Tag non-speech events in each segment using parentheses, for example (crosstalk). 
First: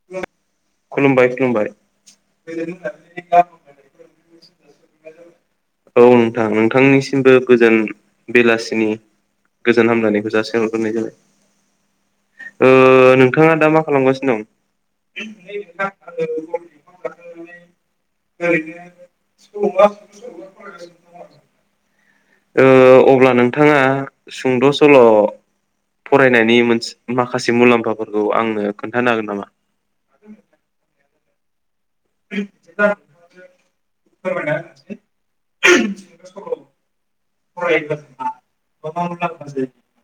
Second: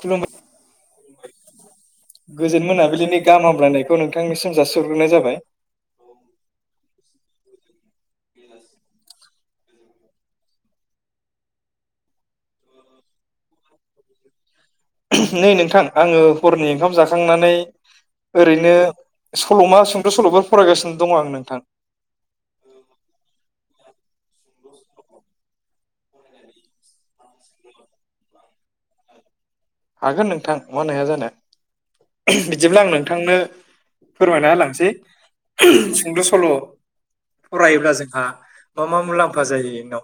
खुलुमबाय। खुलुमबाय खुलुमबाय। गोजोन मोनाबिलिनि गाहाम हामब्लायनायखौ नोंथांनिसिम जासिहरग्रोनाय जाबाय। औ नोंथां नोंथांनि सि सिमबो गोजोन बेलासिनि गोजोन हामलायनायखौ जासिहरग्रोनाय जाबाय। ओ नोंथाङा दा मा खालामगासिनो दं? नै नोंथां आङो हरनि ओंखाम जाखांनानै ओरैनो सल'मा सुंद' सल'फोर फरायगासिनो दङ आं नोंथां। ओ अब्ला नोंथाङा सुंद' सल' फरायनायनि मोनसे माखासे मुलाम्फाफोरखौ आंनो खोन्थानो हागोन नामा? हागोन नोंथां मानो हाया जानो बिदिब्ला आं नोंथांनो फोरमायना होलांसै सुंद' सल' फरायोब्ला जोंहा मा मा मुलाम्फा जायो न'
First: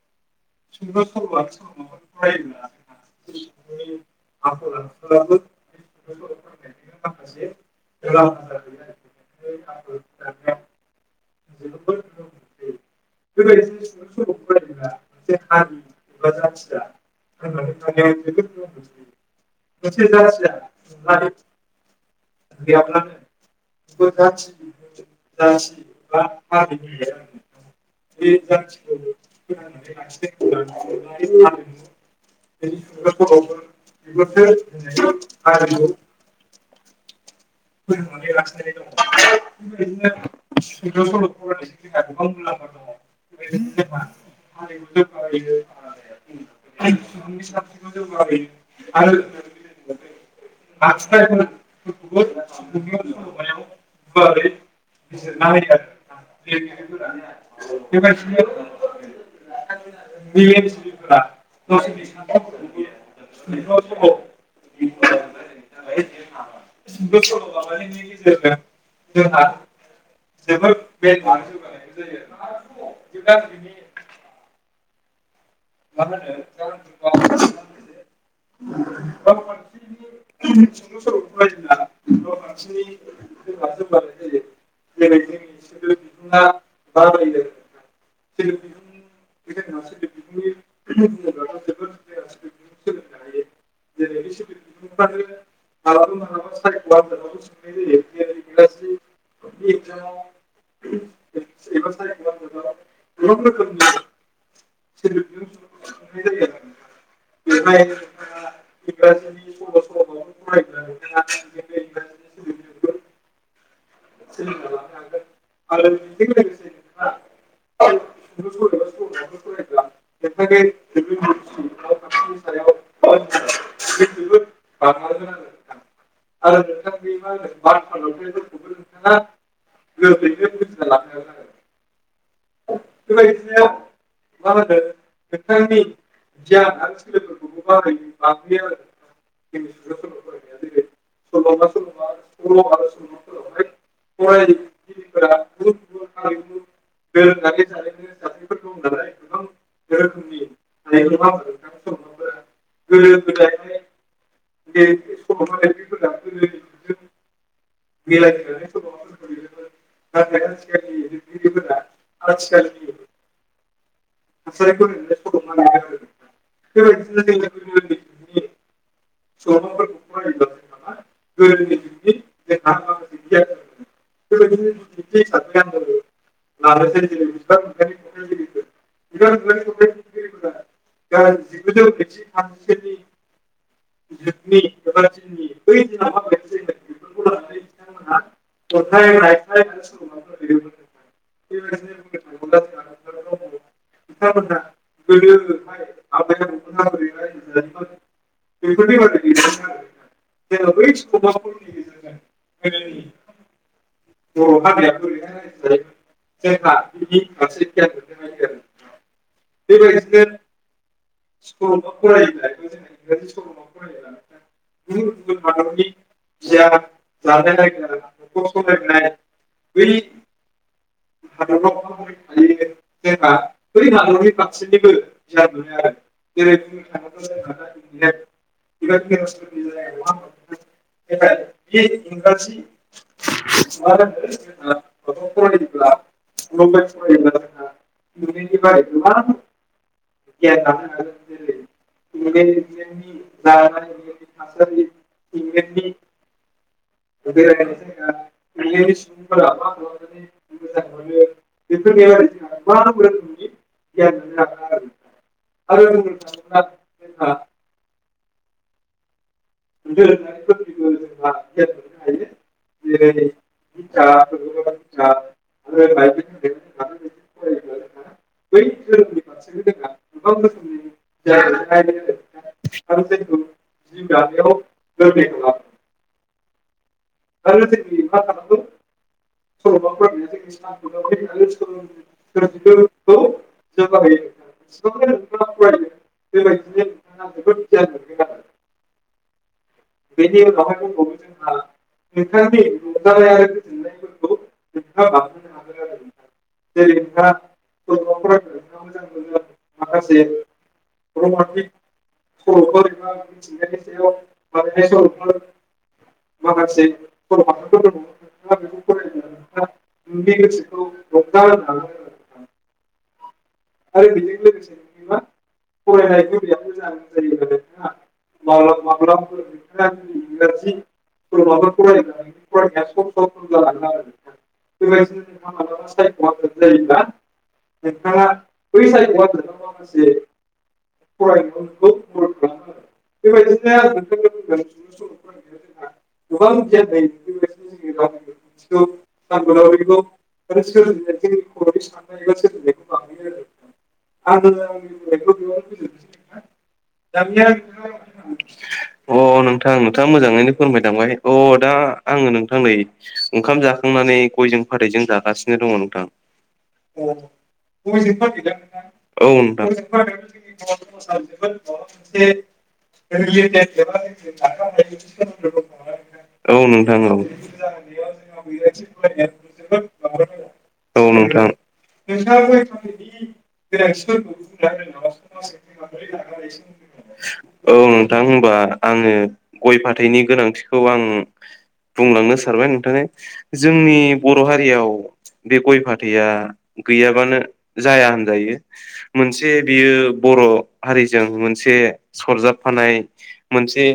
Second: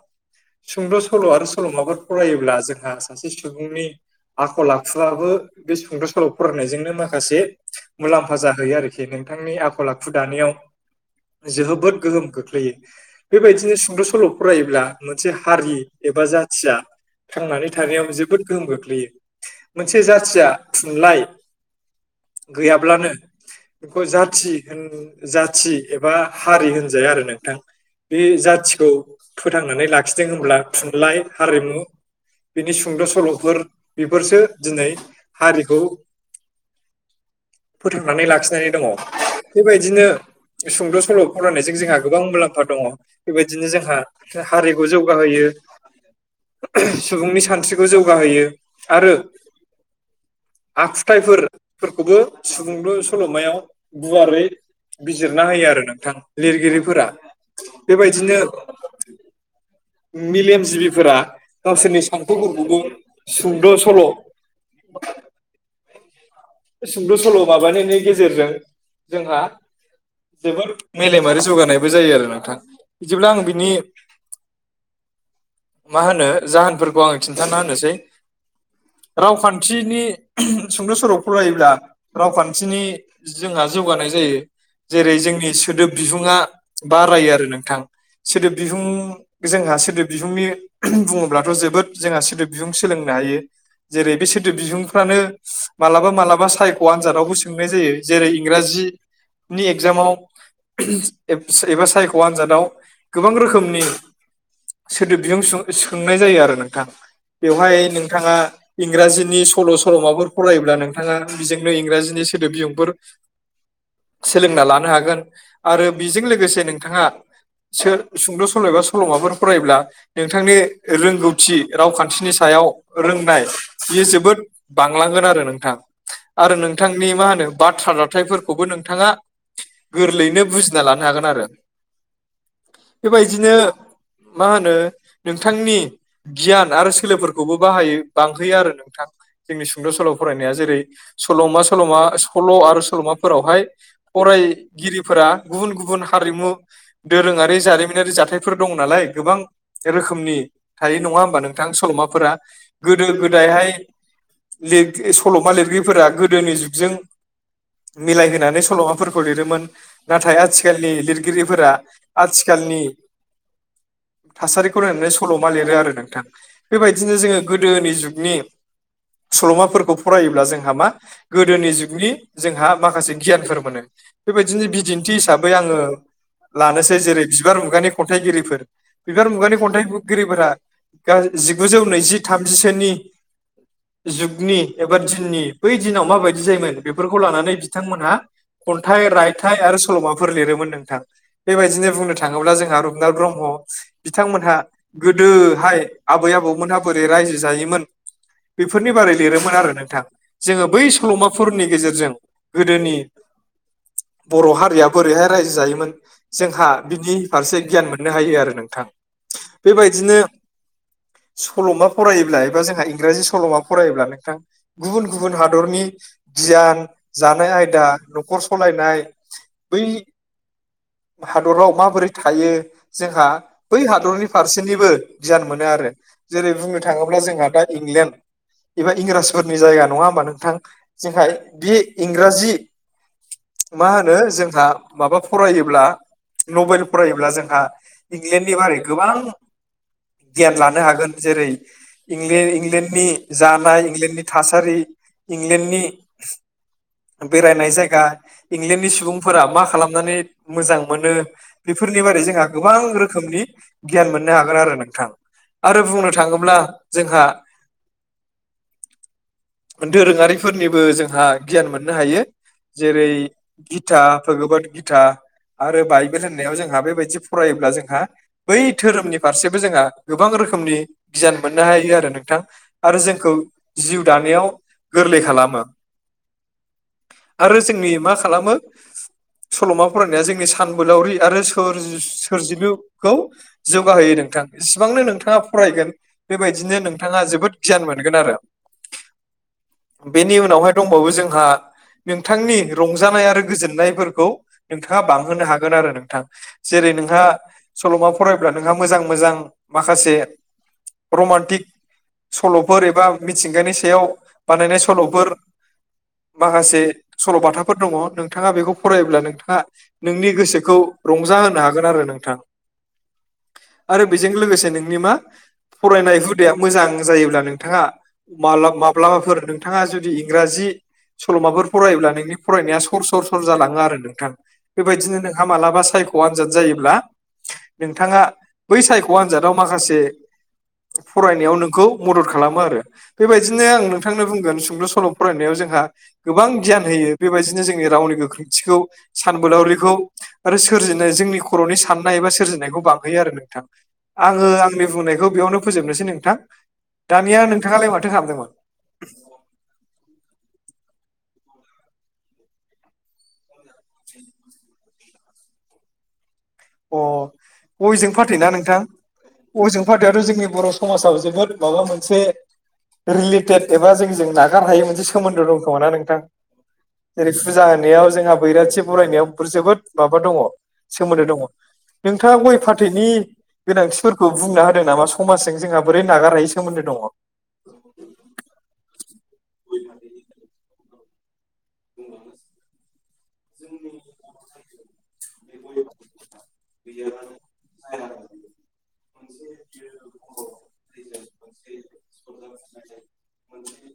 सुंद' सल' आरो सल'माफोर फरायोब्ला जोंहा सासे सुबुंनि आखल आखुआबो बे सुंद' सल' फरायनायजोंनो माखासे मुलाम्फा जाहैयो आरोखि नों थांनि आखल आखु दानायाव (inaudible) जोहोबोद गोहोम खोख्लैयो बेबायदिनो सुंद' सल' फरायोब्ला मोनसे हारि एबा जाथिया (unintelligible) थांनानै थानायाव जोबोद गोहोम गोगलैयो। मोनसे जाथिया थुनलाइ गैयाब्लानो बेखौ जाथि होन जाथि एबा हारि होनजाया आरो नोंथां। बे जाथिखौ फोथांनानै लाखिदों होनब्ला थुनलाइ हारिमु बिनि सुंद' सल'फोर बेफोरसो दिनै हारिखौ (unintelligible) फोथांनानै लाखिनानै दङ बेबायदिनो सुंद' सल' फरायनायजों जोंहा गोबां मुलाम्फा दं। दङ बेबायदिनो जोंहा ओ हारिखौ जौगा होयो। सुबुंनि सानस्रिखौ जौगाहोयो। आरो आखुथाइफोर फोरखौबो सुबुंलु सल'मायाव गुवारै बिजिरना होयो आरो नोंथां लिरगिरिफोरा बेबायदिनो मिलेमजिबिफोरा गावसोरनि सान्थौफोरखौबो सुद' सल' (unintelligible) सुंद' सल' माबानायनि गेजेरजों जोंहा जोबोद मेलेमारि जौगानायबो जायो आरो नोंथां बिदिब्ला आं बिनि मा होनो? जाहोनफोरखौ आं खिन्थाना होनोसै। रावखान्थिनि (unintelligible) सुंद' सर' फरायोब्ला रावखान्थिनि जोंहा जौगानाय जायो। जेरै जोंनि सोदोब बिहुङा बारायो आरो नोंथां। सोदोब बिहुं जोंहा सोदोब बिहुंनि बुङोब्लाथ' जोबोद जोंहा सोदोब बिहुं सोलोंनो हायो जेरै बे सोदोब बिहुंफ्रानो। मालाबा मालाबा सायख' आनजादावबो सोंनाय जायो जेरै इंराजि नि एगजामाव। (unintelligible) एबा सायख' आनजादाव गोबां रोखोमनि। सोदोब बिहुं सु सुखांनाय जायो आरो नोंथां। बेवहाय नोंथाङा इंराजिनि सल' सल'माफोर फरायोब्ला नोंथाङा बिजोंनो इंराजिनि सोदोब बिहुंफोर सोलोंना लानो हागोन आरो बिजों लोगोसे नोंथाङा सोर सुंद' सल' एबा सल'माफोर फरायोब्ला नोंथांनि रोंगौथि रावखान्थिनि सा याव रोंनाय बियो जोबोद बांलांगोन आरो नोंथां आरो नोंथांनि मा होन नों बाथ्रा दाथायफोरखौबो नोंथाङा गोरलैयैनो बुजिना लानो हागोन आरो बेबायदिनो मा होनो नोंथांनि गियान आरो सोलोफोरखौबो बाहायो बांहोयो आरो नोंथां बिस सुंद' सल' फरायनाया जेरै सल'मा सल'मा सल' आरो सल'माफोरावहाय फरायगिरिफोरा गुबुन गुबुन हारिमु दोरोङारि जारिमिनारि जाथाय फोर दं नालाय गोबां रोखोमनि थायो नङा होमबा नोंथां सल'माफोरा? गोदो गोदायहाय लिर सल'मा लिरगिरिफोरा गोदोनि जुगजों मिलायहोनानै सल'माफोरखौ लिरोमोन नाथाय आथिखालनि लिरगिरिफोरा आथिखालनि थासारिखौ नायनानै सल'मा लिरो आरो नोंथां बेबायदिनो जोङो गोदोनि जुगनि सल'माफोरखौ फरायोब्ला जोंहा मा गोदोनि जुगनि जोंहा माखासे गियानफोर मोनो बेबाय दिनो बिदिन्थि हिसाबै आङो लानोसै जेरै बिबार मुगानि खन्थाइगिरिफोर बिबार मुगानि खन्थाइगिरिफोरा आ जिगुजौ नैजि थामजिसेनि जुगनि एबा दिननि बै दिनाव माबायदि जायोमोन बेफोरखौ लानानै बिथांमोनहा खन्थाइ रायथाइ आरो सल'माफोर लिरोमोन नोंथां बेबायदिनो बुंनो थाङोब्ला जोंहा रुपनाथ ब्रम्ह बिथांमोनहा गोदोहाय आबै आबौमोनहा बोरै रायजो जायोमोन बेफोरनि बारै लिरोमोन आरो नोंथां जोङो बै सल'माफोरनि गेजेरजों गोदोनि बर' हारिया बोरैहाय रायजो जायोमोन जोंहा बिनि फारसे गियान मोननो हायो आरो नोंथां बेबायदिनो सल'मा फरायोब्ला एबा जोंहा इंराजि सल'मा फरायोब्ला नोंथां गुबुन गुबुन हादरनि गियान जानाय आयदा न'खर सलाय नाय बै हादराव माबोरै थायो जोंहा बै हादरनि फारसेनिबो गियान मोनो आरो जेरै बुंनो थाङोब्ला जोंहा दा इंलेण्ड एबा इंराजफोरनि जायगा नङा होमबा नोंथां जोंहा बे इंराजि मा होनो जोंहा माबा फरायोब्ला नबेल फरायोब्ला जोंहा इंलेण्डनि बारै गोबां गियान लानो हागोन जेरै इं इंलेण्डनि जानाय इंलेण्डनि थासारि इंलेण्डनि बेरायनाय जायगा इंलेण्डनि सुबुंफोरा मा खालामनानै मोजां मोनो बेफोरनि बारै जोंहा गोबां रोखोमनि गियान मोननो हागोन आरो नोंथां आरो बुंनो थाङोब्ला जोंहा दोरोङारिफोरनिबो जोंहा गियान मोननो हायो जेरै गिता भगोबत गिता आरो बाइबेल होननायाव जोंहा बेबायदि फरायोब्ला जों जोंहा बै धोरोमनि फारसेबो जोंहा गोबां रोखोमनि गियान मोननो हायो आरो नोंथां आरो जोंखौ जिउ दानायाव गोरलै खालामो आरो जोंनि मा खालामो सल'मा फरायनाया जोंनि सान बोलावरि आरो सोर सोरजिलुखौ जौगाहोयो नोंथां जेसेबांनो नोंथाङा फरायगोन बेबायदिनो नोंथाङा जोबोद गियान मोनगोन आरो बेनि उनावहाय दंबावो जोंहा नोंथांनि रंजानाय आरो गोजोननायफोरखौ नोंथाङा बांहोनो हागोन आरो नोंथां जेरै नोंहा सल'मा फरायब्ला नोंहा मोजां मोजां माखासे रमान्टिक (unintelligible) सल'फोर एबा मिथिंगानि सायाव बानायनाय सल'फोर माखासे सल'बाथाफोर दङ नोंथाङा बेखौ फरायोब्ला नोंथाङा नोंनि गोसोखौ रंजा होनो हागोन आरो नोंथां (inaudible) आरो बेजों लोगोसे नोंनि मा फरायनाय हुदाया मोजां जायोब्ला नोंथाङा माला माब्लाबाफोर नोंथाङा जुदि इंराजि सल'माफोर फायोब्ला नोंनि फरायनाया सर सर सर जालाङो आरो नोंथां बेबायदिनो नोंहा मालाबा साय ख' आनजाद जायोब्ला नोंथाङा बै सायख' आनजादाव माखासे फरायनायाव नों खौ मदद खालामो आरो बेबायदिनो आं नोंथांनो बुंगोन सुंद' सल' फरायनायाव जोंहा गोबां गियान होयो बेबायदिनो जोंनि रावनि गोख्रोंथिखौ सान बोलावरिखौ आरो सोरजिनाय जोंनि खर'नि साननाय एबा सोरजिनायखौ बांहोयो आरो नोंथां आङो आंनि बुंनायखौ बेयावनो फोजोबनोसै नोंथां अ दानिया नोंथाङालाय माथो खालामदोंमोन नोंथां नोंथाङा मोजाङैनो फोरमाय लांबाय अ दा आङो नोंथांनै ओंखाम जाखांनानै गयजों फाथैजों जागासिनो दङ नोंथां अ गयजों फाथैना ना नोंथां औ नोंथां। गयजों फाथैआथ' जोंनि बर' समाजाव जोबोद माबा मोनसे रिलेटेद एबा जोंजों नागार हायै मोनसे सोमोन्दो दंखोमा ना नोंथां औ नोंथां औ जेरै फुजा होनायाव जोंहा बैराथि बरायनायाव जोबोद माबा दङ औ सोमोन्दो दङ नोंथां। नोंथाङा गय फाथैनि गोनांथिफोरखौ बुंना होदों नामा समाजजों जोंहा बोरै नागारहायै सोमोन्दो दङ औ नोंथां होनबा आङो गय फाथैनि गोनांथि खौ आं बुंलांनो सारबाय नोंथांनि जोंनि बर' हारियाव बे गय फाथैआ गैयाबानो जाया होनदों जायो मोनसे बियो बर' हारिजों मोनसे सरजाबफानाय मोनसे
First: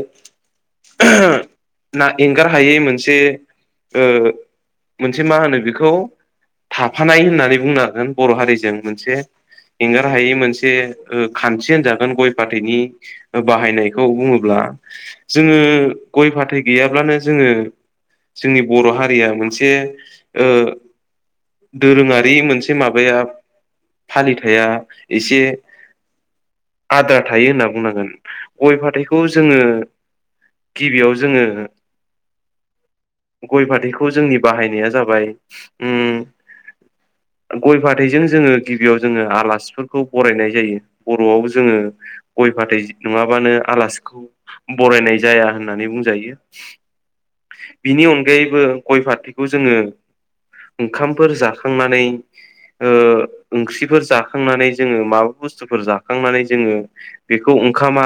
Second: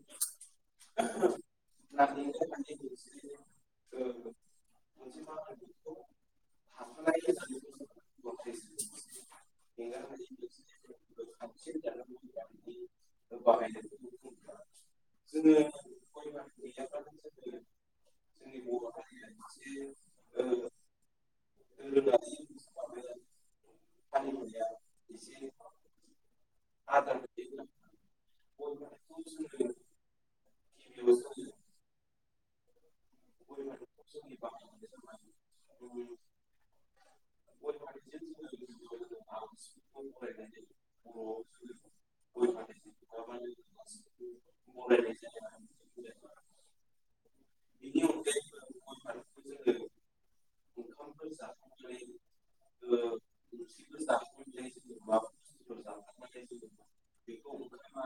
ना एंगार हायै मोनसे ओ मोनसे मा होनो बेखौ थाफानाय होननानै बुंनो हागोन बर' हारिजों मोनसे एंगार हायि मोनसे खान्थि होनजागोन गय फाथैनि बाहायनायखौ बुं बुङोला जोङो गय फाथै गैयाब्लानो जोङो जोंनि बर' हारिया मोनसे ओ दोरोङारि मोनसे माबाया फालिथाया एसे आद्रा थायो होनना बुंनांगोन गय फाथैखौ जोङो गिबियाव जोङो गय फाथैखौ जोंनि बाहायनाया जाबाय उम गय फाथैजों जोङो गिबियाव जोङो आलासिफोरखौ बरायनाय जायो बर'आव जोङो गय फाथै नङाबानो आलासिखौ बरायनाय जाया होननानै बुंजायो बिनि अनग अनगायबो गय फाथैखौ जोङो ओंखामफोर जाखांनानै ओ ओंख्रिफोर जाखांनानै जोङो माबा बुस्थुफोर जाखांनानै जोङो बेखौ ओंखामा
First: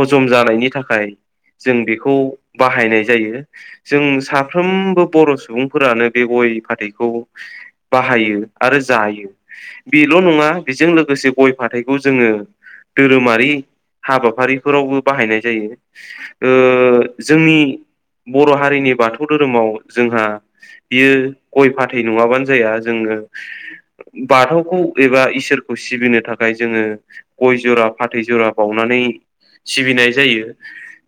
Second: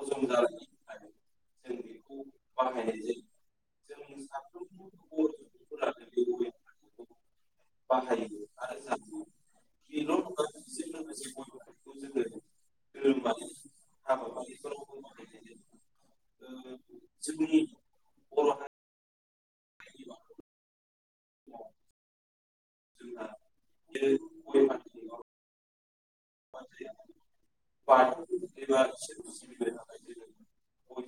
हजम जानायनि थाखाय जों बेखौ बाहायनाय जायो। जों सा सानफ्रोमबो बर' सुबुंफोरानो बे गय-फाथैखौ बाहायो आरो जायो। बेल' नङा बिजों लोगोसे गय-फाथैखौ जोङो धोरोमारि हाबाफारिफोरावबो बाहायनाय जायो। ओ जोंनि बर' हारिनि बाथौ धोरोमाव जोंहा बियो गय-फाथै नङाबानो जाया जोङो। बाथौखौ एबा इसोरखौ सिबिनो थाखाय जोङो गय जरा फाथै जरा बावनानै सिबिनाय जायो।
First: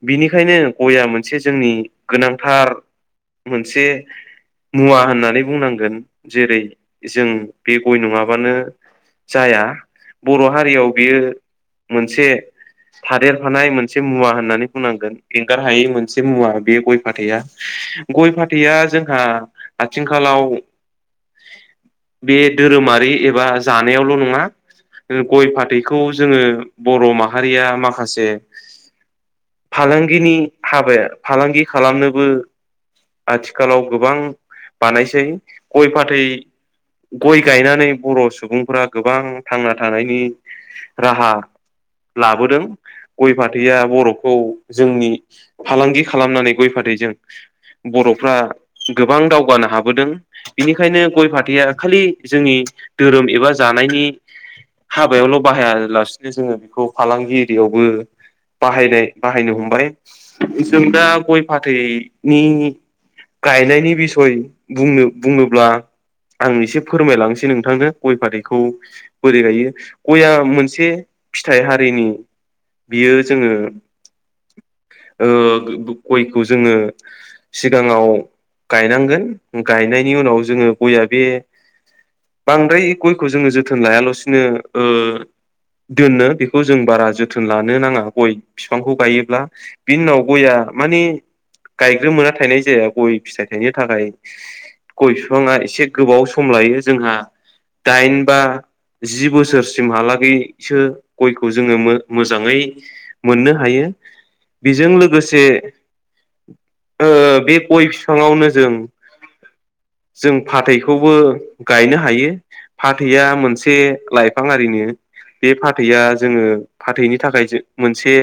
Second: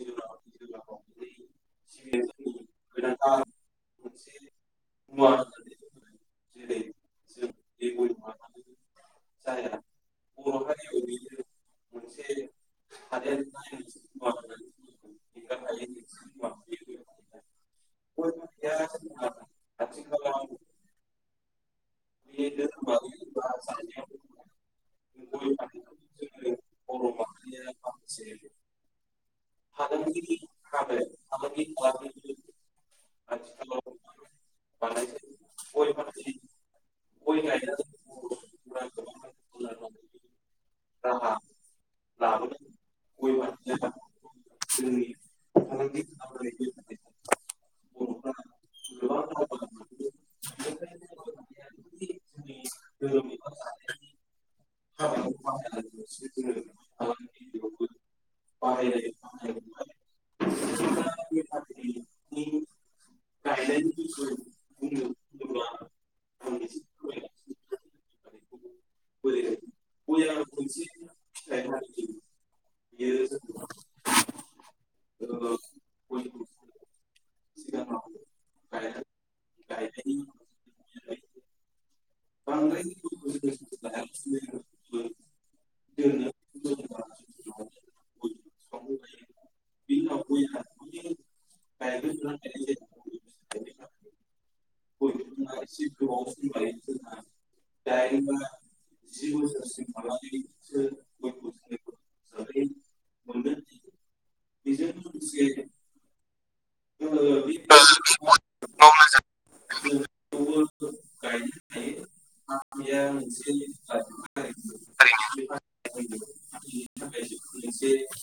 बि बेनिखायनो गया मोनसे जोंनि गोनांथार मोनसे मुवा होननानै बुंनांगोन जेरै जों बे गय नङाबानो जाया। बर' हारियाव बियो मोनसे थादेरफानाय मोनसे मुवा होननानै बुंनांगोन एंगार हायै मोनसे मुवा बे गय-फाथैआ गय-फाथैआ जोंहा आथिंखालाव बे धोरोमारि एबा जानायावल' नङा, गय-फाथैखौ जोङो बर' माहारिया माखासे फालांगिनि हाबाया फालांगि खालामनोबो आथिखालाव गोबां बानायसै गय-फाथै गय गायनानै बर' सुबुंफोरा गोबां थांना थानायनि राहा लाबोदों। गय-फाथैया बर'खौ जोंनि फालांगि खालामनानै गय-फाथ फाथैजों बर'फ्रा गोबां दावगानो हाबोदों बेनिखायनो गय-फाथैया खालि जोंनि धोरोम एबा जानायनि हाबायावल' बाहायालासिनो जोङो बिखौ फालांगि एरियावबो बाहायनाय बाहायनो हमबाय जों दा गय-फाथैनि गायनायनि बिसय बुंनो बुङोब्ला आं एसे फोरमायलांनोसै नोंथांनो गय-फाथैखौ बोरै गायो गया मोनसे फिथाइ हारि बि बियो जोङो ओ गयखौ जोङो सिगाङाव गायनांगोन गायनायनि उनाव जोङो गया बे बांद्राय गयखौ जोङो जोथोन लायालासिनो ओ दोनो बेखौ जों बारा जोथोन लानो नाङा गय बिफांखौ गायोब्ला बिनि उनाव गया माने गायग्रोमोना थायनाय जाया। गय फिथाइ थायनो थाखाय गय बिफाङा एसे गोबाव सम लायो जोंहा दाइन बा जि बोसोरसिमहालागैसो गयखौ जोङो मो -मोजाङै मोननो हायो। बेजों लोगोसे ओ बे गय बिफाङावनो जों जों फाथै खौबो गायनो हायो फाथैया मोनसे लाइफां हारिनि। बे फाथैया जोङो फाथैनि थाखाय मोनसे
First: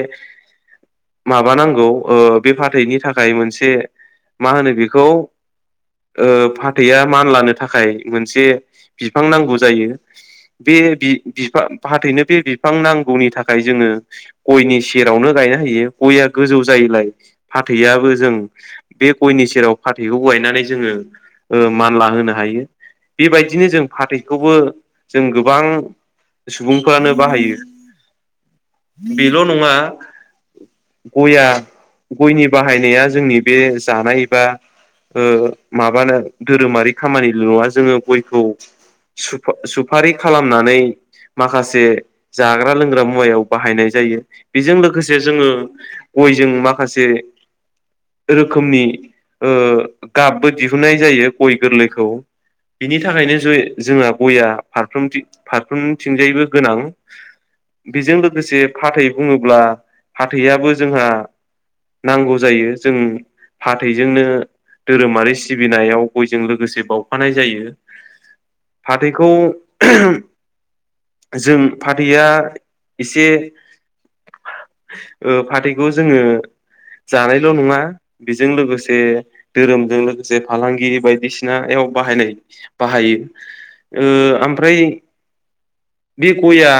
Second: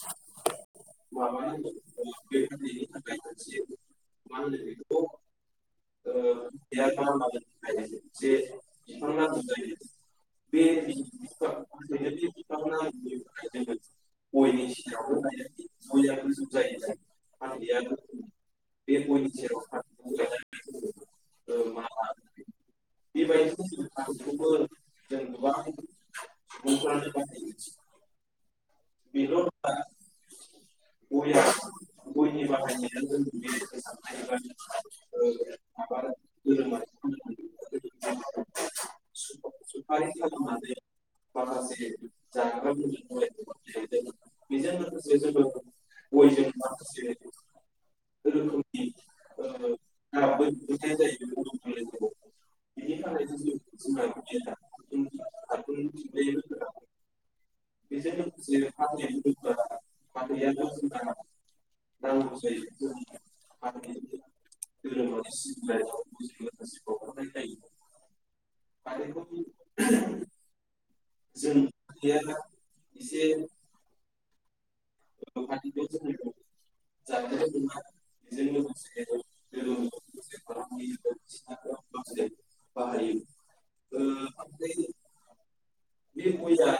माबानांगौ ओ बे फाथैनि थाखाय मोनसे मा होनो बिखौ ओ फाथैआ मानलानो थाखाय मोनसे बिफां नांगौ जायो। बे बि-बिफां फाथैनो बे बिफां नांगौनि थाखाय जोङो गयनि सेरावनो गाय गायना हायो। गया गोजौ जायोलाय फाथैआबो जों बे गयनि सेराव फाथैखौ गाय नानै जोङो ओ मानलाहोना, बेबायदिनो जों फाथैखौबो जों गोबां सुबुंफोरानो बाहायो बेल' नङा, ब बे गया (unintelligible) गयनि बाहायनाया जोंनि बे जानाय बा ओ माबानो धोरोमारि खामानिल' नङा जोङो गयखौ सुफा - सुफारि खालामनानै माखासे जाग्रा लोंग्रा मुवायाव बाह- जायो बेजों लोगोसे जोङो गयजों माखासे रोखोमनि ओ गाबबो दिहुनन्नाय जायो गय गोरलैखौ बिनि थाखायनो जय जोंहा गया फारफ्रोमथि फारफ्रोमथिंजायबो गोनां। बेजों लोगोसे फाथै बुङोब्ला फाथैयाबो जोंहा नांगौ जायो जों फाथैजोंनो धोरोमारि सिबिनायाव गयजों लोगोसे बावफानाय जायो फाथैखौ जों फाथैआ एसे ओ फाथैखौ जोङो जानायल' नङा बेजों लोगोसे धोरोमदों लोगोसे फालांगि बायदिसिनायाव बाहायनाय बाहायो ओ ओमफ्राय बि गया